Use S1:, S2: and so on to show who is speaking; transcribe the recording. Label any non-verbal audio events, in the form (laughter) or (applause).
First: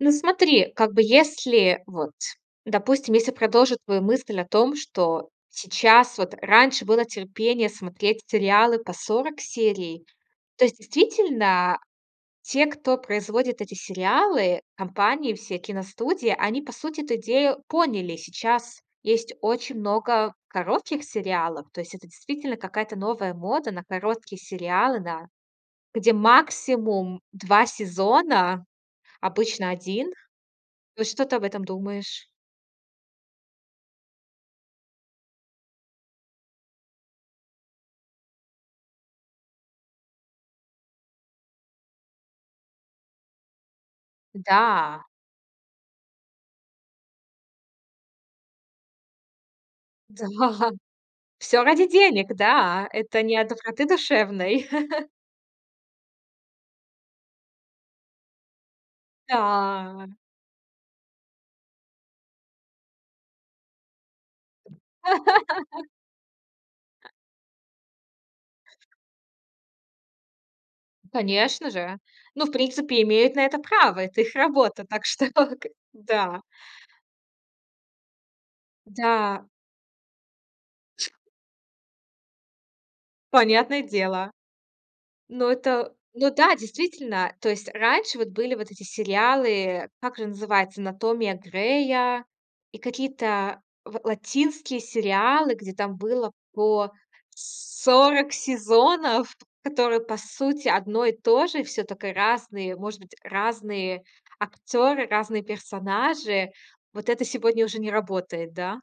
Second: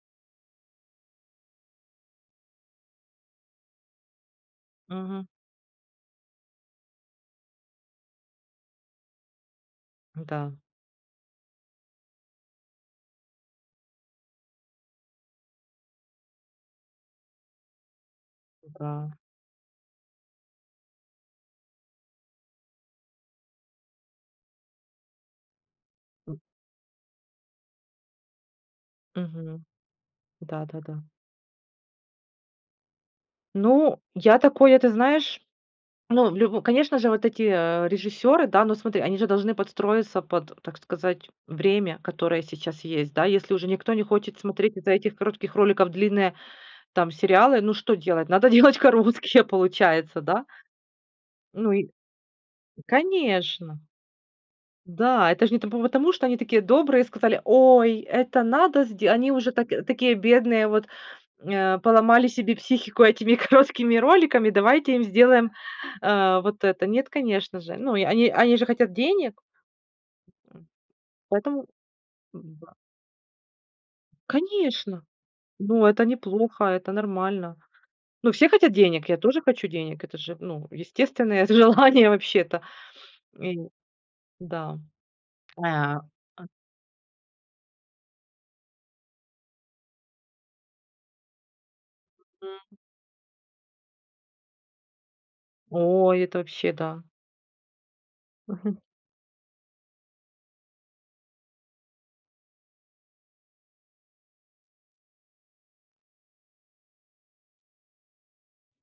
S1: Ну смотри, как бы если вот, допустим, если продолжу твою мысль о том,
S2: Мгм.
S1: что сейчас вот раньше было терпение смотреть сериалы по 40 серий.
S2: М-да.
S1: То есть, действительно, те, кто производит эти сериалы, компании, все киностудии, они, по сути, эту идею поняли. Сейчас
S2: М-да.
S1: есть очень много коротких сериалов. То есть это действительно какая-то новая мода на короткие сериалы, да, где максимум 2 сезона,
S2: Мгм.
S1: обычно 1.
S2: Да-да-да.
S1: Вот что ты об этом думаешь?
S2: Ну, я такое, ты знаешь, ну, в лю конечно же, вот эти, э, режиссёры, да? Ну, смотри, они же должны подстроиться под, так сказать, время, которое сейчас есть, да? Если уже никто не хочет смотреть из-за
S1: Да.
S2: этих коротких роликов длинные там сериалы, ну что делать, надо делать короткие получается,
S1: Да.
S2: да?
S1: Всё
S2: Ну
S1: ради
S2: и,
S1: денег, да. Это не от
S2: конечно.
S1: доброты душевной. (chuckles)
S2: Да, это ж не по потому, что они такие добрые, сказали: "Ой, это надо сде". Они уже так
S1: Да.
S2: такие бедные, вот, э, поломали себе психику этими короткими роликами, давайте им сделаем,
S1: (laughs)
S2: э, вот это. Нет, конечно же. Ну, и они они они же хотят денег. М. Поэтому,
S1: Конечно же. Ну, в
S2: м-да.
S1: принципе, имеют на это право. Это их работа.
S2: Конечно,
S1: Так что к
S2: но это не
S1: да.
S2: плохо, это нормально. Ну, все хотят денег, я тоже
S1: Да.
S2: хочу денег. Это же, ну, естественное з желание вообще-то, и
S1: Понятное дело.
S2: да.
S1: Ну
S2: Э,
S1: это
S2: а,
S1: ну
S2: а
S1: да, действительно. То есть раньше вот были вот эти сериалы, э, как же называется, "Анатомия Грея" и какие-то ла латинские сериалы, где там
S2: О,
S1: было
S2: это вообще
S1: по
S2: да.
S1: 40
S2: Мгм.
S1: сезонов, которые по сути одно и то же. Всё только разные, может быть, разные актёры, разные персонажи. Вот это сегодня уже не работает, да?